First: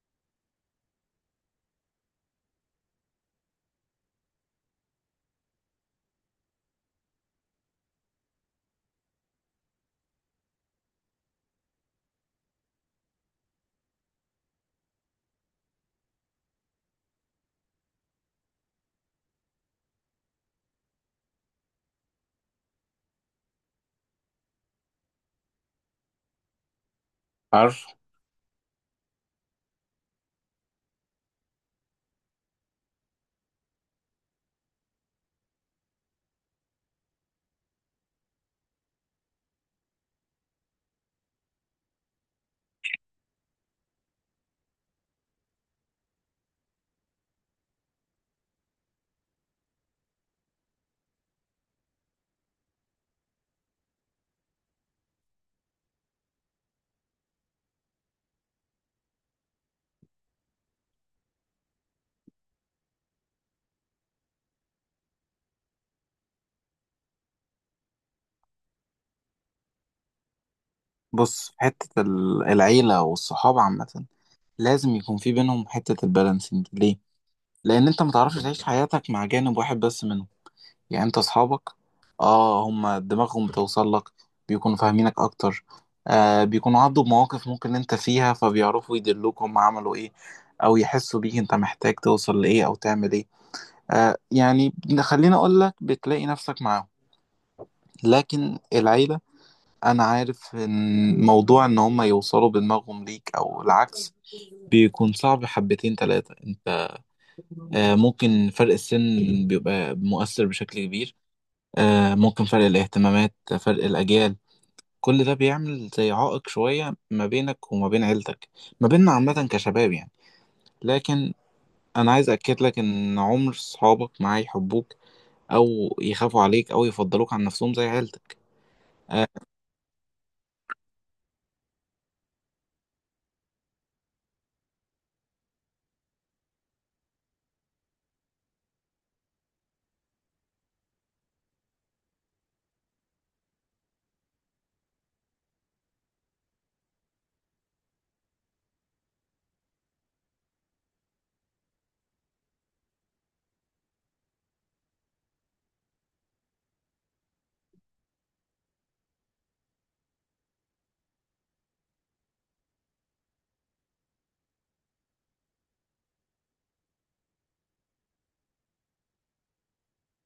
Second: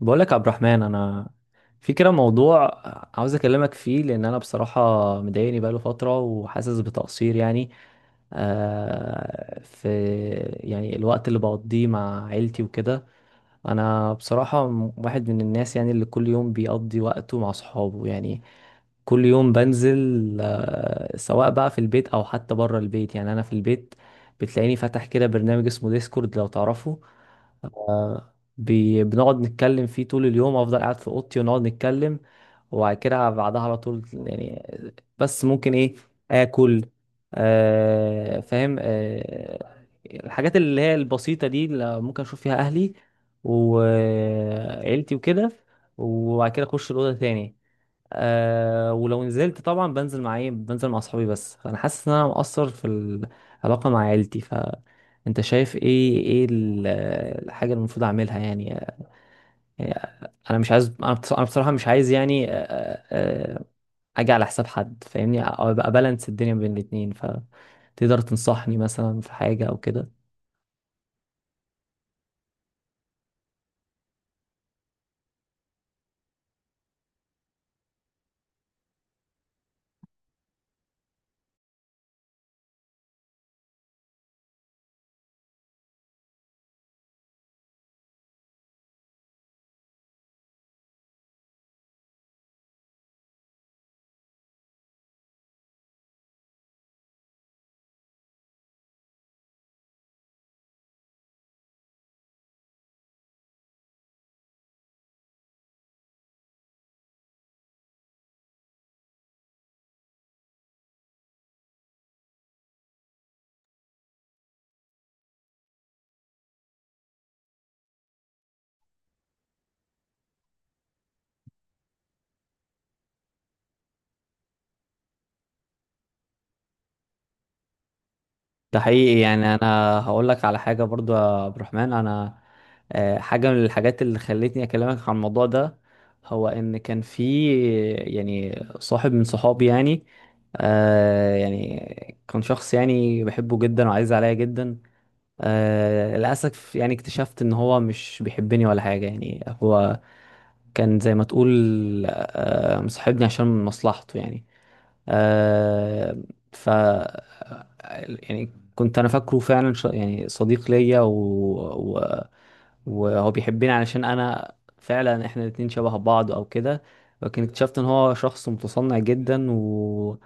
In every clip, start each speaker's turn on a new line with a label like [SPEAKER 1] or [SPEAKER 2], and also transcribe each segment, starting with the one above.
[SPEAKER 1] بقولك يا عبد الرحمن، انا في كده موضوع عاوز اكلمك فيه، لان انا بصراحه مضايقني بقاله فتره وحاسس بتقصير يعني. في يعني الوقت اللي بقضيه مع عيلتي وكده. انا بصراحه واحد من الناس يعني اللي كل يوم بيقضي وقته مع صحابه يعني. كل يوم بنزل، سواء بقى في البيت او حتى بره البيت. يعني انا في البيت بتلاقيني فاتح كده برنامج اسمه ديسكورد، لو تعرفه.
[SPEAKER 2] عارف.
[SPEAKER 1] بنقعد نتكلم فيه طول اليوم، افضل قاعد في اوضتي ونقعد نتكلم، وبعد كده بعدها على طول يعني. بس ممكن ايه، اكل. آه فاهم. آه الحاجات اللي هي البسيطة دي اللي ممكن اشوف فيها اهلي وعيلتي وكده، وبعد كده اخش الاوضة تاني. ولو نزلت، طبعا بنزل مع ايه، بنزل مع اصحابي. بس فانا حاسس ان انا مقصر في العلاقة مع عيلتي. ف انت شايف ايه، الحاجة اللي المفروض اعملها يعني؟ انا مش عايز، انا بصراحه مش عايز يعني اجي على حساب حد، فاهمني؟ او ابقى بالانس الدنيا بين الاتنين. فتقدر تنصحني مثلا في حاجه او كده؟
[SPEAKER 2] بص، حتة العيلة والصحاب عامة لازم يكون في بينهم حتة البالانسنج. ليه؟ لأن أنت متعرفش تعيش حياتك مع جانب واحد بس منهم. يعني أنت أصحابك آه هما دماغهم بتوصل لك، بيكونوا فاهمينك أكتر، آه بيكونوا عدوا بمواقف ممكن أنت فيها، فبيعرفوا يدلوك هما عملوا إيه أو يحسوا بيك أنت محتاج توصل لإيه أو تعمل إيه. آه يعني خليني أقولك، بتلاقي نفسك معاهم. لكن العيلة، انا عارف ان موضوع ان هم يوصلوا بدماغهم ليك او العكس بيكون صعب حبتين تلاتة. انت ممكن فرق السن بيبقى مؤثر بشكل كبير. ممكن فرق الاهتمامات، فرق الاجيال، كل ده بيعمل زي عائق شوية ما بينك وما بين عيلتك، ما بيننا عامة كشباب لكن انا عايز اكد لك ان عمر صحابك معاه يحبوك او يخافوا عليك او يفضلوك عن نفسهم زي عيلتك.
[SPEAKER 1] ده حقيقي.
[SPEAKER 2] آه،
[SPEAKER 1] يعني انا هقول لك على حاجه برضو يا عبد الرحمن. انا حاجه من الحاجات اللي خلتني اكلمك عن الموضوع ده، هو ان كان في يعني صاحب من صحابي يعني. يعني كان شخص يعني بحبه جدا وعايز عليا جدا. آه للأسف يعني اكتشفت إن هو مش بيحبني ولا حاجة. يعني هو كان زي ما تقول، مصاحبني عشان مصلحته يعني. آه ف يعني كنت انا فاكره فعلا يعني صديق ليا و... وهو بيحبني، علشان انا فعلا احنا الاتنين شبه بعض او كده. لكن اكتشفت ان هو شخص متصنع جدا، و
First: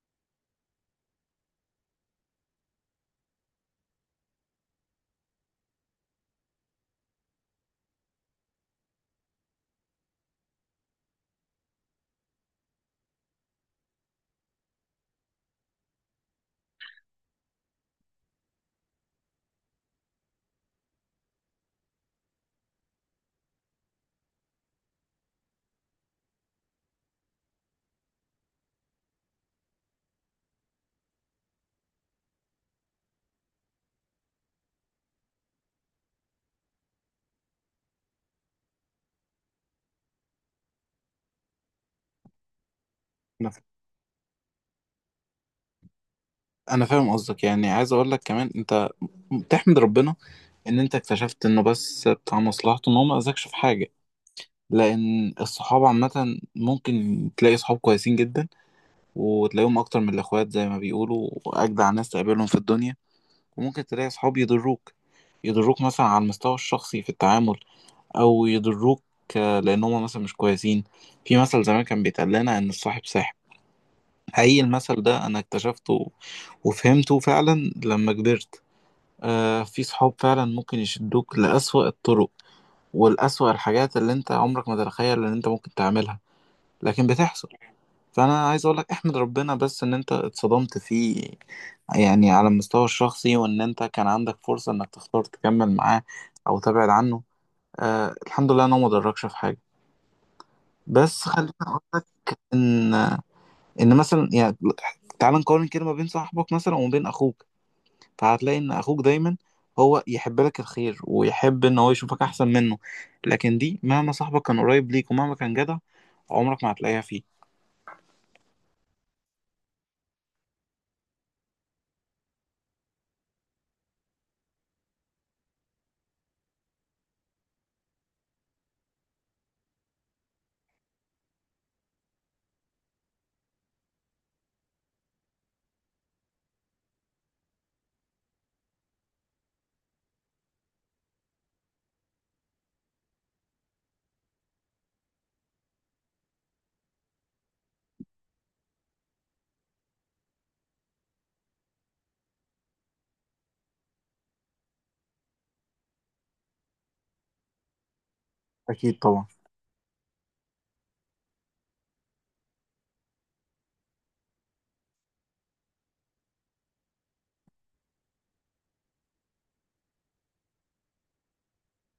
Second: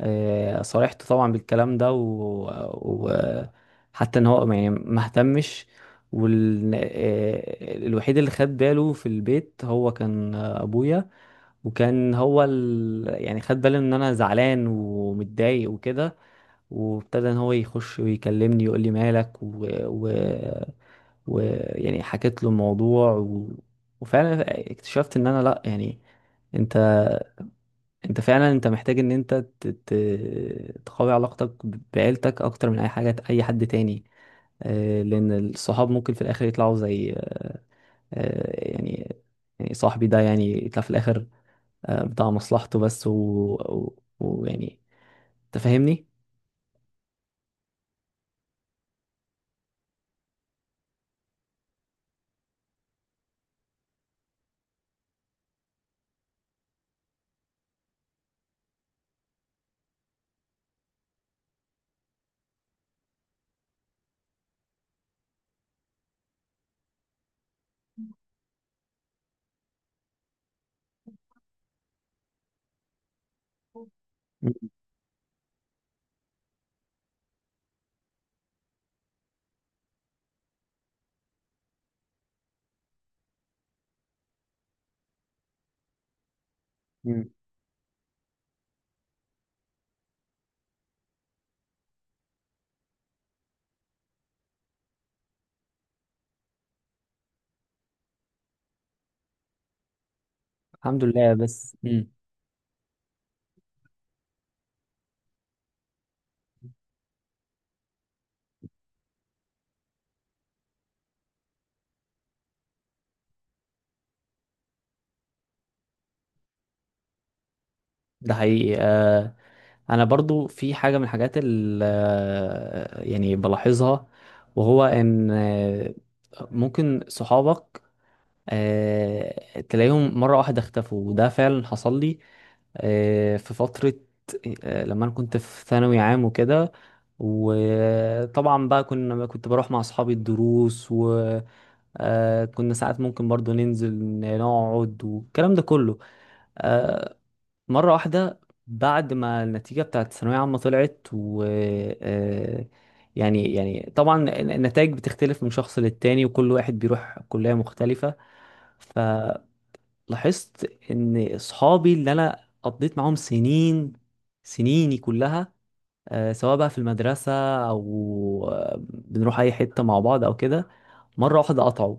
[SPEAKER 1] صارحته طبعا بالكلام ده و... حتى ان هو يعني ما اهتمش. وال... آه، الوحيد اللي خد باله في البيت هو كان ابويا. وكان هو يعني خد باله ان انا زعلان ومتضايق وكده، وابتدى ان هو يخش ويكلمني يقول لي مالك و... يعني حكيت له الموضوع. وفعلا اكتشفت ان انا لا يعني، انت انت فعلا محتاج ان انت تقوي علاقتك بعيلتك اكتر من اي حاجة، اي حد تاني. آه، لان الصحاب ممكن في الاخر يطلعوا زي، آه، يعني يعني صاحبي ده يعني يطلع في الاخر بتاع مصلحته بس. ويعني
[SPEAKER 2] انا
[SPEAKER 1] ويعني، تفهمني.
[SPEAKER 2] انا فاهم قصدك، يعني عايز اقول لك كمان انت تحمد ربنا ان انت اكتشفت انه بس بتاع مصلحته، ان هو ما اذاكش في حاجه. لان الصحاب عامه ممكن تلاقي صحاب كويسين جدا، وتلاقيهم اكتر من الاخوات زي ما بيقولوا، واجدع ناس تقابلهم في الدنيا. وممكن تلاقي صحاب يضروك، يضروك مثلا على المستوى الشخصي في التعامل، او يضروك لان هم مثلا مش كويسين. في مثل زمان كان بيتقال لنا ان الصاحب ساحب. حقيقي المثل ده انا اكتشفته وفهمته فعلا لما كبرت. آه في صحاب فعلا ممكن يشدوك لأسوأ الطرق ولأسوأ الحاجات اللي انت عمرك ما تتخيل ان انت ممكن تعملها، لكن
[SPEAKER 1] مم.
[SPEAKER 2] بتحصل. فانا عايز اقولك احمد ربنا بس ان انت اتصدمت فيه، يعني على المستوى الشخصي، وان انت كان عندك فرصة انك تختار تكمل معاه او تبعد عنه. آه الحمد لله انه ما ضركش في حاجة.
[SPEAKER 1] الحمد
[SPEAKER 2] بس
[SPEAKER 1] لله.
[SPEAKER 2] خليني
[SPEAKER 1] بس
[SPEAKER 2] اقولك
[SPEAKER 1] مم.
[SPEAKER 2] ان مثلا يعني تعال نقارن كده ما بين صاحبك مثلا وما بين اخوك، فهتلاقي ان اخوك دايما هو يحب لك الخير ويحب ان هو يشوفك احسن منه. لكن دي مهما صاحبك كان قريب ليك ومهما كان جدع، عمرك ما هتلاقيها فيه.
[SPEAKER 1] ده حقيقي. آه انا برضو في حاجه من الحاجات اللي يعني بلاحظها، وهو ان ممكن صحابك تلاقيهم مره واحده اختفوا، وده فعلا حصل لي. في فتره، لما انا كنت في ثانوي عام وكده. وطبعا بقى كنت بروح مع اصحابي الدروس. آه كنا ساعات ممكن برضو ننزل نقعد والكلام ده كله. آه مرة واحدة، بعد ما النتيجة بتاعت الثانوية عامة طلعت، و آه يعني طبعا النتائج بتختلف من شخص للتاني، وكل واحد بيروح كلية مختلفة.
[SPEAKER 2] اكيد طبعا.
[SPEAKER 1] فلاحظت ان اصحابي اللي انا قضيت معاهم سنين، سنيني كلها، آه، سواء بقى في المدرسة أو بنروح أي حتة مع بعض أو كده، مرة واحدة قطعوا.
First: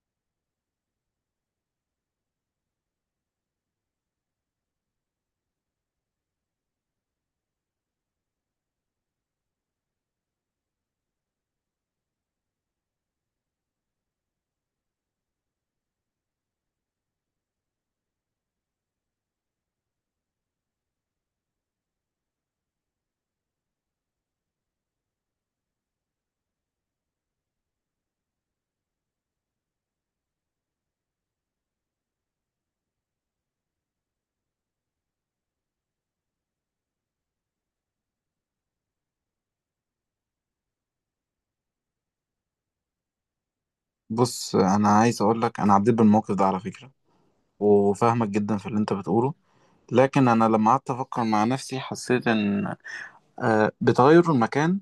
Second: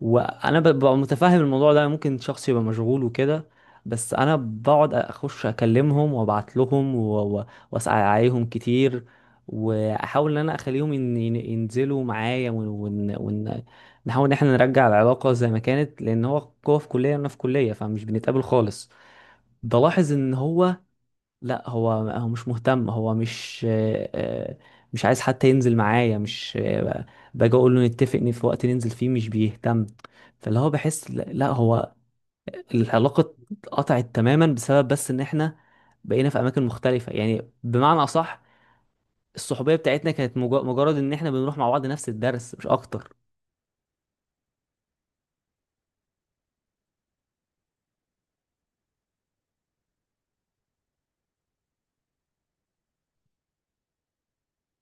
[SPEAKER 1] وأنا ببقى متفهم الموضوع ده، ممكن شخص يبقى مشغول وكده. بس أنا بقعد أخش أكلمهم وأبعت لهم وأسأل عليهم كتير، وأحاول إن أنا أخليهم ينزلوا معايا نحاول إن إحنا نرجع العلاقة زي ما كانت، لأن هو في كلية وأنا في كلية، فمش بنتقابل خالص. بلاحظ إن هو لا، هو مش مهتم. هو مش مش عايز حتى ينزل معايا، مش باجي اقول له نتفق ان في وقت ننزل فيه، مش بيهتم. فاللي هو بحس، لا لا، هو العلاقة اتقطعت تماما، بسبب بس ان احنا بقينا في اماكن مختلفة. يعني بمعنى اصح، الصحوبية بتاعتنا كانت مجرد ان احنا بنروح مع بعض نفس الدرس، مش اكتر.
[SPEAKER 2] بص انا عايز اقول لك، انا عديت بالموقف ده على فكرة وفاهمك جدا في اللي انت بتقوله. لكن انا لما قعدت افكر مع نفسي حسيت ان بتغير المكان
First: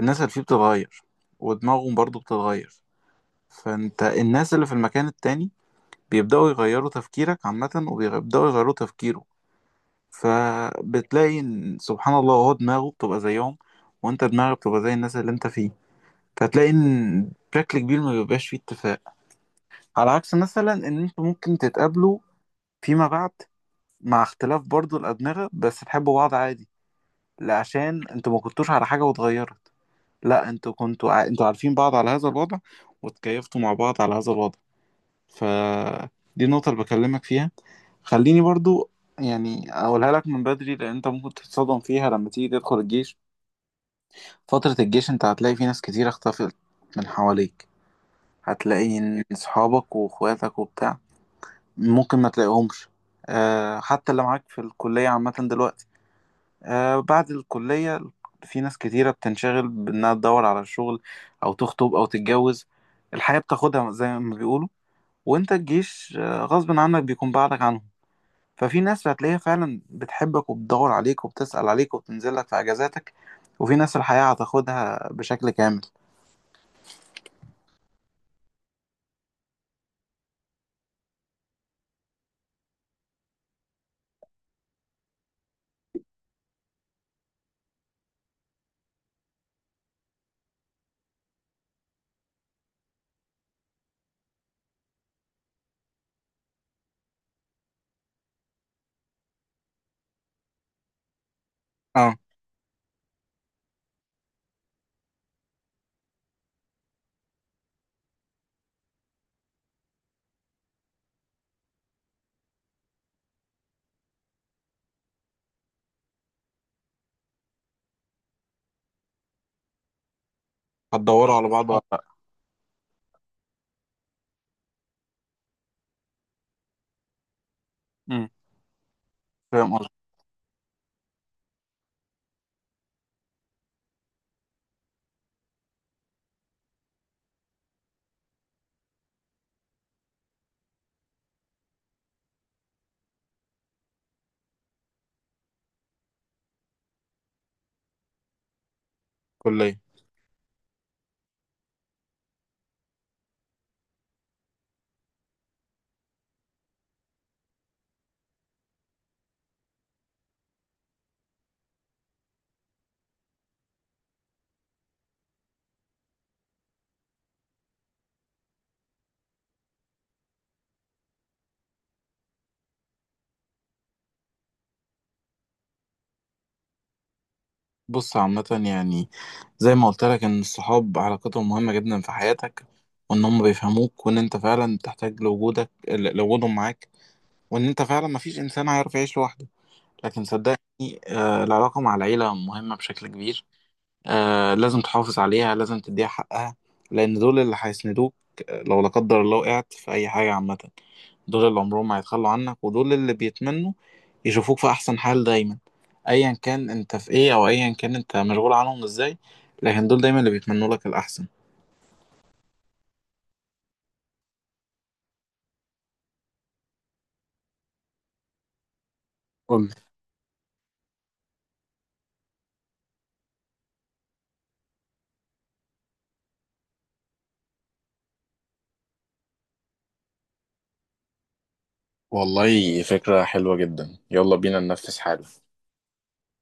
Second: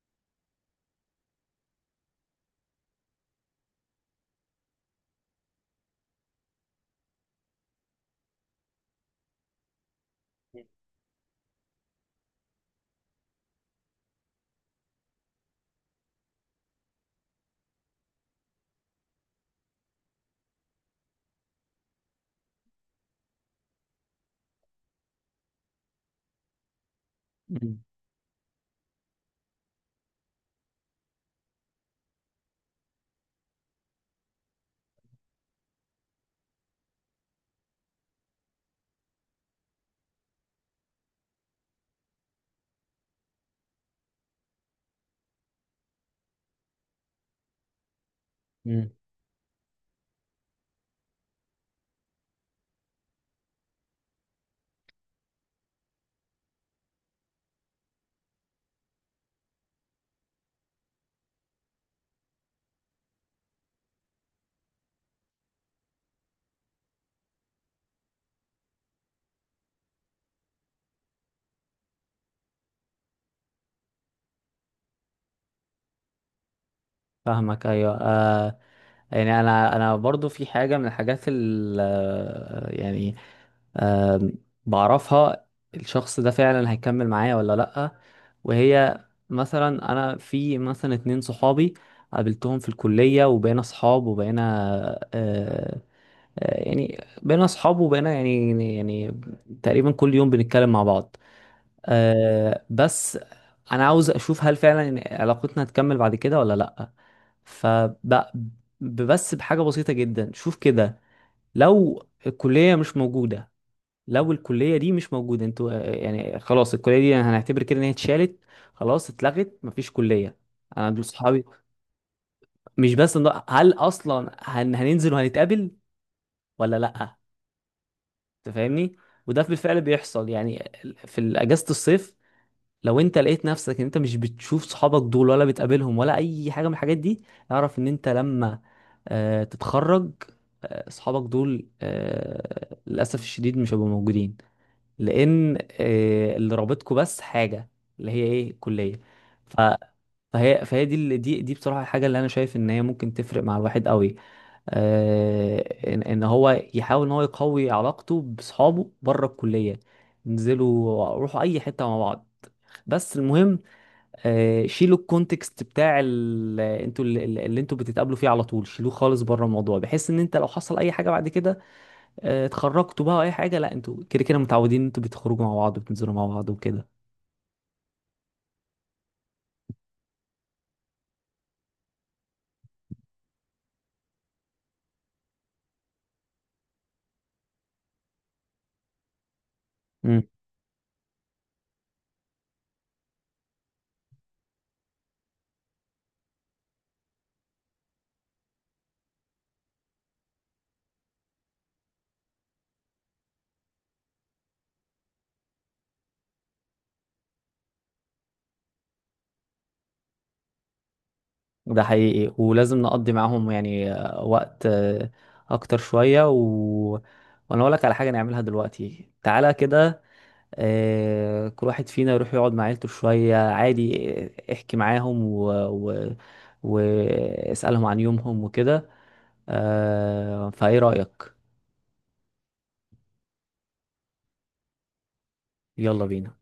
[SPEAKER 2] الناس اللي فيه بتتغير، ودماغهم برضو بتتغير. فانت الناس اللي في المكان التاني بيبدأوا يغيروا تفكيرك عامة، وبيبدأوا يغيروا تفكيره. فبتلاقي إن سبحان الله هو دماغه بتبقى زيهم، وانت دماغك بتبقى زي الناس اللي انت فيه. فتلاقي ان بشكل كبير ما بيبقاش فيه اتفاق، على عكس مثلا ان انتوا ممكن تتقابلوا فيما بعد مع اختلاف برضو الأدمغة بس تحبوا بعض عادي، لا
[SPEAKER 1] مم.
[SPEAKER 2] عشان انتوا ما كنتوش على حاجة واتغيرت. لا انتوا انتوا عارفين بعض على هذا الوضع وتكيفتوا مع بعض على هذا الوضع. ف دي النقطة اللي بكلمك فيها. خليني برضو أقولها لك من بدري، لأن أنت ممكن تتصدم فيها لما تيجي تدخل الجيش. فترة الجيش انت هتلاقي في ناس كتير اختفت من حواليك.
[SPEAKER 1] مم.
[SPEAKER 2] هتلاقي ان صحابك واخواتك وبتاع ممكن ما تلاقيهمش. أه حتى اللي معاك في الكلية عامة دلوقتي، أه بعد الكلية في ناس كتيرة بتنشغل بانها تدور على شغل او تخطب او تتجوز، الحياة بتاخدها زي ما بيقولوا. وانت الجيش غصب عنك بيكون بعدك عنهم. ففي ناس هتلاقيها فعلا بتحبك وبتدور عليك وبتسأل عليك وبتنزل لك في اجازاتك، وفي ناس الحياة هتاخدها بشكل كامل.
[SPEAKER 1] فاهمك. ايوه آه، يعني انا برضو في حاجه من الحاجات ال آه، يعني آم، بعرفها الشخص ده فعلا هيكمل معايا ولا لأ. وهي مثلا، أنا في مثلا اتنين صحابي قابلتهم في الكلية، وبقينا صحاب، وبقينا آه، بقينا صحاب وبقينا تقريبا كل يوم بنتكلم مع بعض.
[SPEAKER 2] اه.
[SPEAKER 1] آه، بس أنا عاوز أشوف هل فعلا إن علاقتنا هتكمل بعد كده ولا لأ. فبس بحاجة بسيطة جدا، شوف كده. لو الكلية مش موجودة، انتوا يعني خلاص، الكلية دي هنعتبر كده ان هي اتشالت، خلاص اتلغت، مفيش كلية. انا دول
[SPEAKER 2] هتدوروا
[SPEAKER 1] صحابي.
[SPEAKER 2] على بعض ولا صح لأ؟
[SPEAKER 1] مش بس هل اصلا هننزل وهنتقابل ولا لا؟
[SPEAKER 2] امم.
[SPEAKER 1] انت فاهمني. وده
[SPEAKER 2] فاهم
[SPEAKER 1] بالفعل
[SPEAKER 2] قصدي.
[SPEAKER 1] بيحصل يعني. في اجازة الصيف، لو انت لقيت نفسك ان انت مش بتشوف صحابك دول، ولا بتقابلهم، ولا اي حاجة من الحاجات دي، اعرف ان انت لما تتخرج، آه، صحابك دول آه، للأسف الشديد مش هيبقوا موجودين. لان آه، اللي رابطكم بس حاجه، اللي هي ايه، الكليه. ف
[SPEAKER 2] كلية.
[SPEAKER 1] فهي فهي دي دي بصراحه الحاجه اللي انا شايف ان هي ممكن تفرق مع الواحد قوي. آه، ان هو يحاول ان هو يقوي علاقته باصحابه بره الكليه، انزلوا روحوا اي حته مع بعض. بس المهم، آه، شيلوا الكونتكست بتاع انتوا اللي انتوا بتتقابلوا فيه على طول، شيلوه خالص بره الموضوع، بحيث ان انت لو حصل اي حاجه بعد كده، آه، اتخرجتوا بقى أو اي حاجه، لا انتوا كده كده متعودين إن انتوا بتخرجوا مع بعض وبتنزلوا مع بعض وكده.
[SPEAKER 2] بص عامة يعني زي ما قلت لك إن الصحاب علاقتهم مهمة جدا في حياتك، وإن هم بيفهموك، وإن أنت فعلا تحتاج لوجودهم معاك، وإن أنت فعلا مفيش إنسان هيعرف يعيش لوحده. لكن
[SPEAKER 1] امم.
[SPEAKER 2] صدقني آه العلاقة مع العيلة مهمة بشكل كبير. آه لازم تحافظ عليها، لازم تديها حقها، لأن دول اللي هيسندوك. لو لا قدر الله وقعت في أي حاجة عامة، دول اللي عمرهم ما هيتخلوا عنك، ودول اللي بيتمنوا يشوفوك في احسن حال دايما. ايا كان انت في ايه او ايا كان انت مشغول عنهم ازاي، لكن دول دايما اللي بيتمنوا لك الاحسن.
[SPEAKER 1] ده حقيقي، ولازم نقضي معاهم يعني آه، وقت آه، اكتر شويه. وانا اقول لك على حاجه نعملها دلوقتي، تعالى
[SPEAKER 2] قول لي.
[SPEAKER 1] كده. آه، كل واحد فينا يروح يقعد مع عيلته شويه عادي، آه، احكي معاهم واسالهم عن يومهم وكده. آه، فايه رايك؟
[SPEAKER 2] والله فكرة حلوة جدا، يلا بينا ننفذ حالا.
[SPEAKER 1] يلا بينا.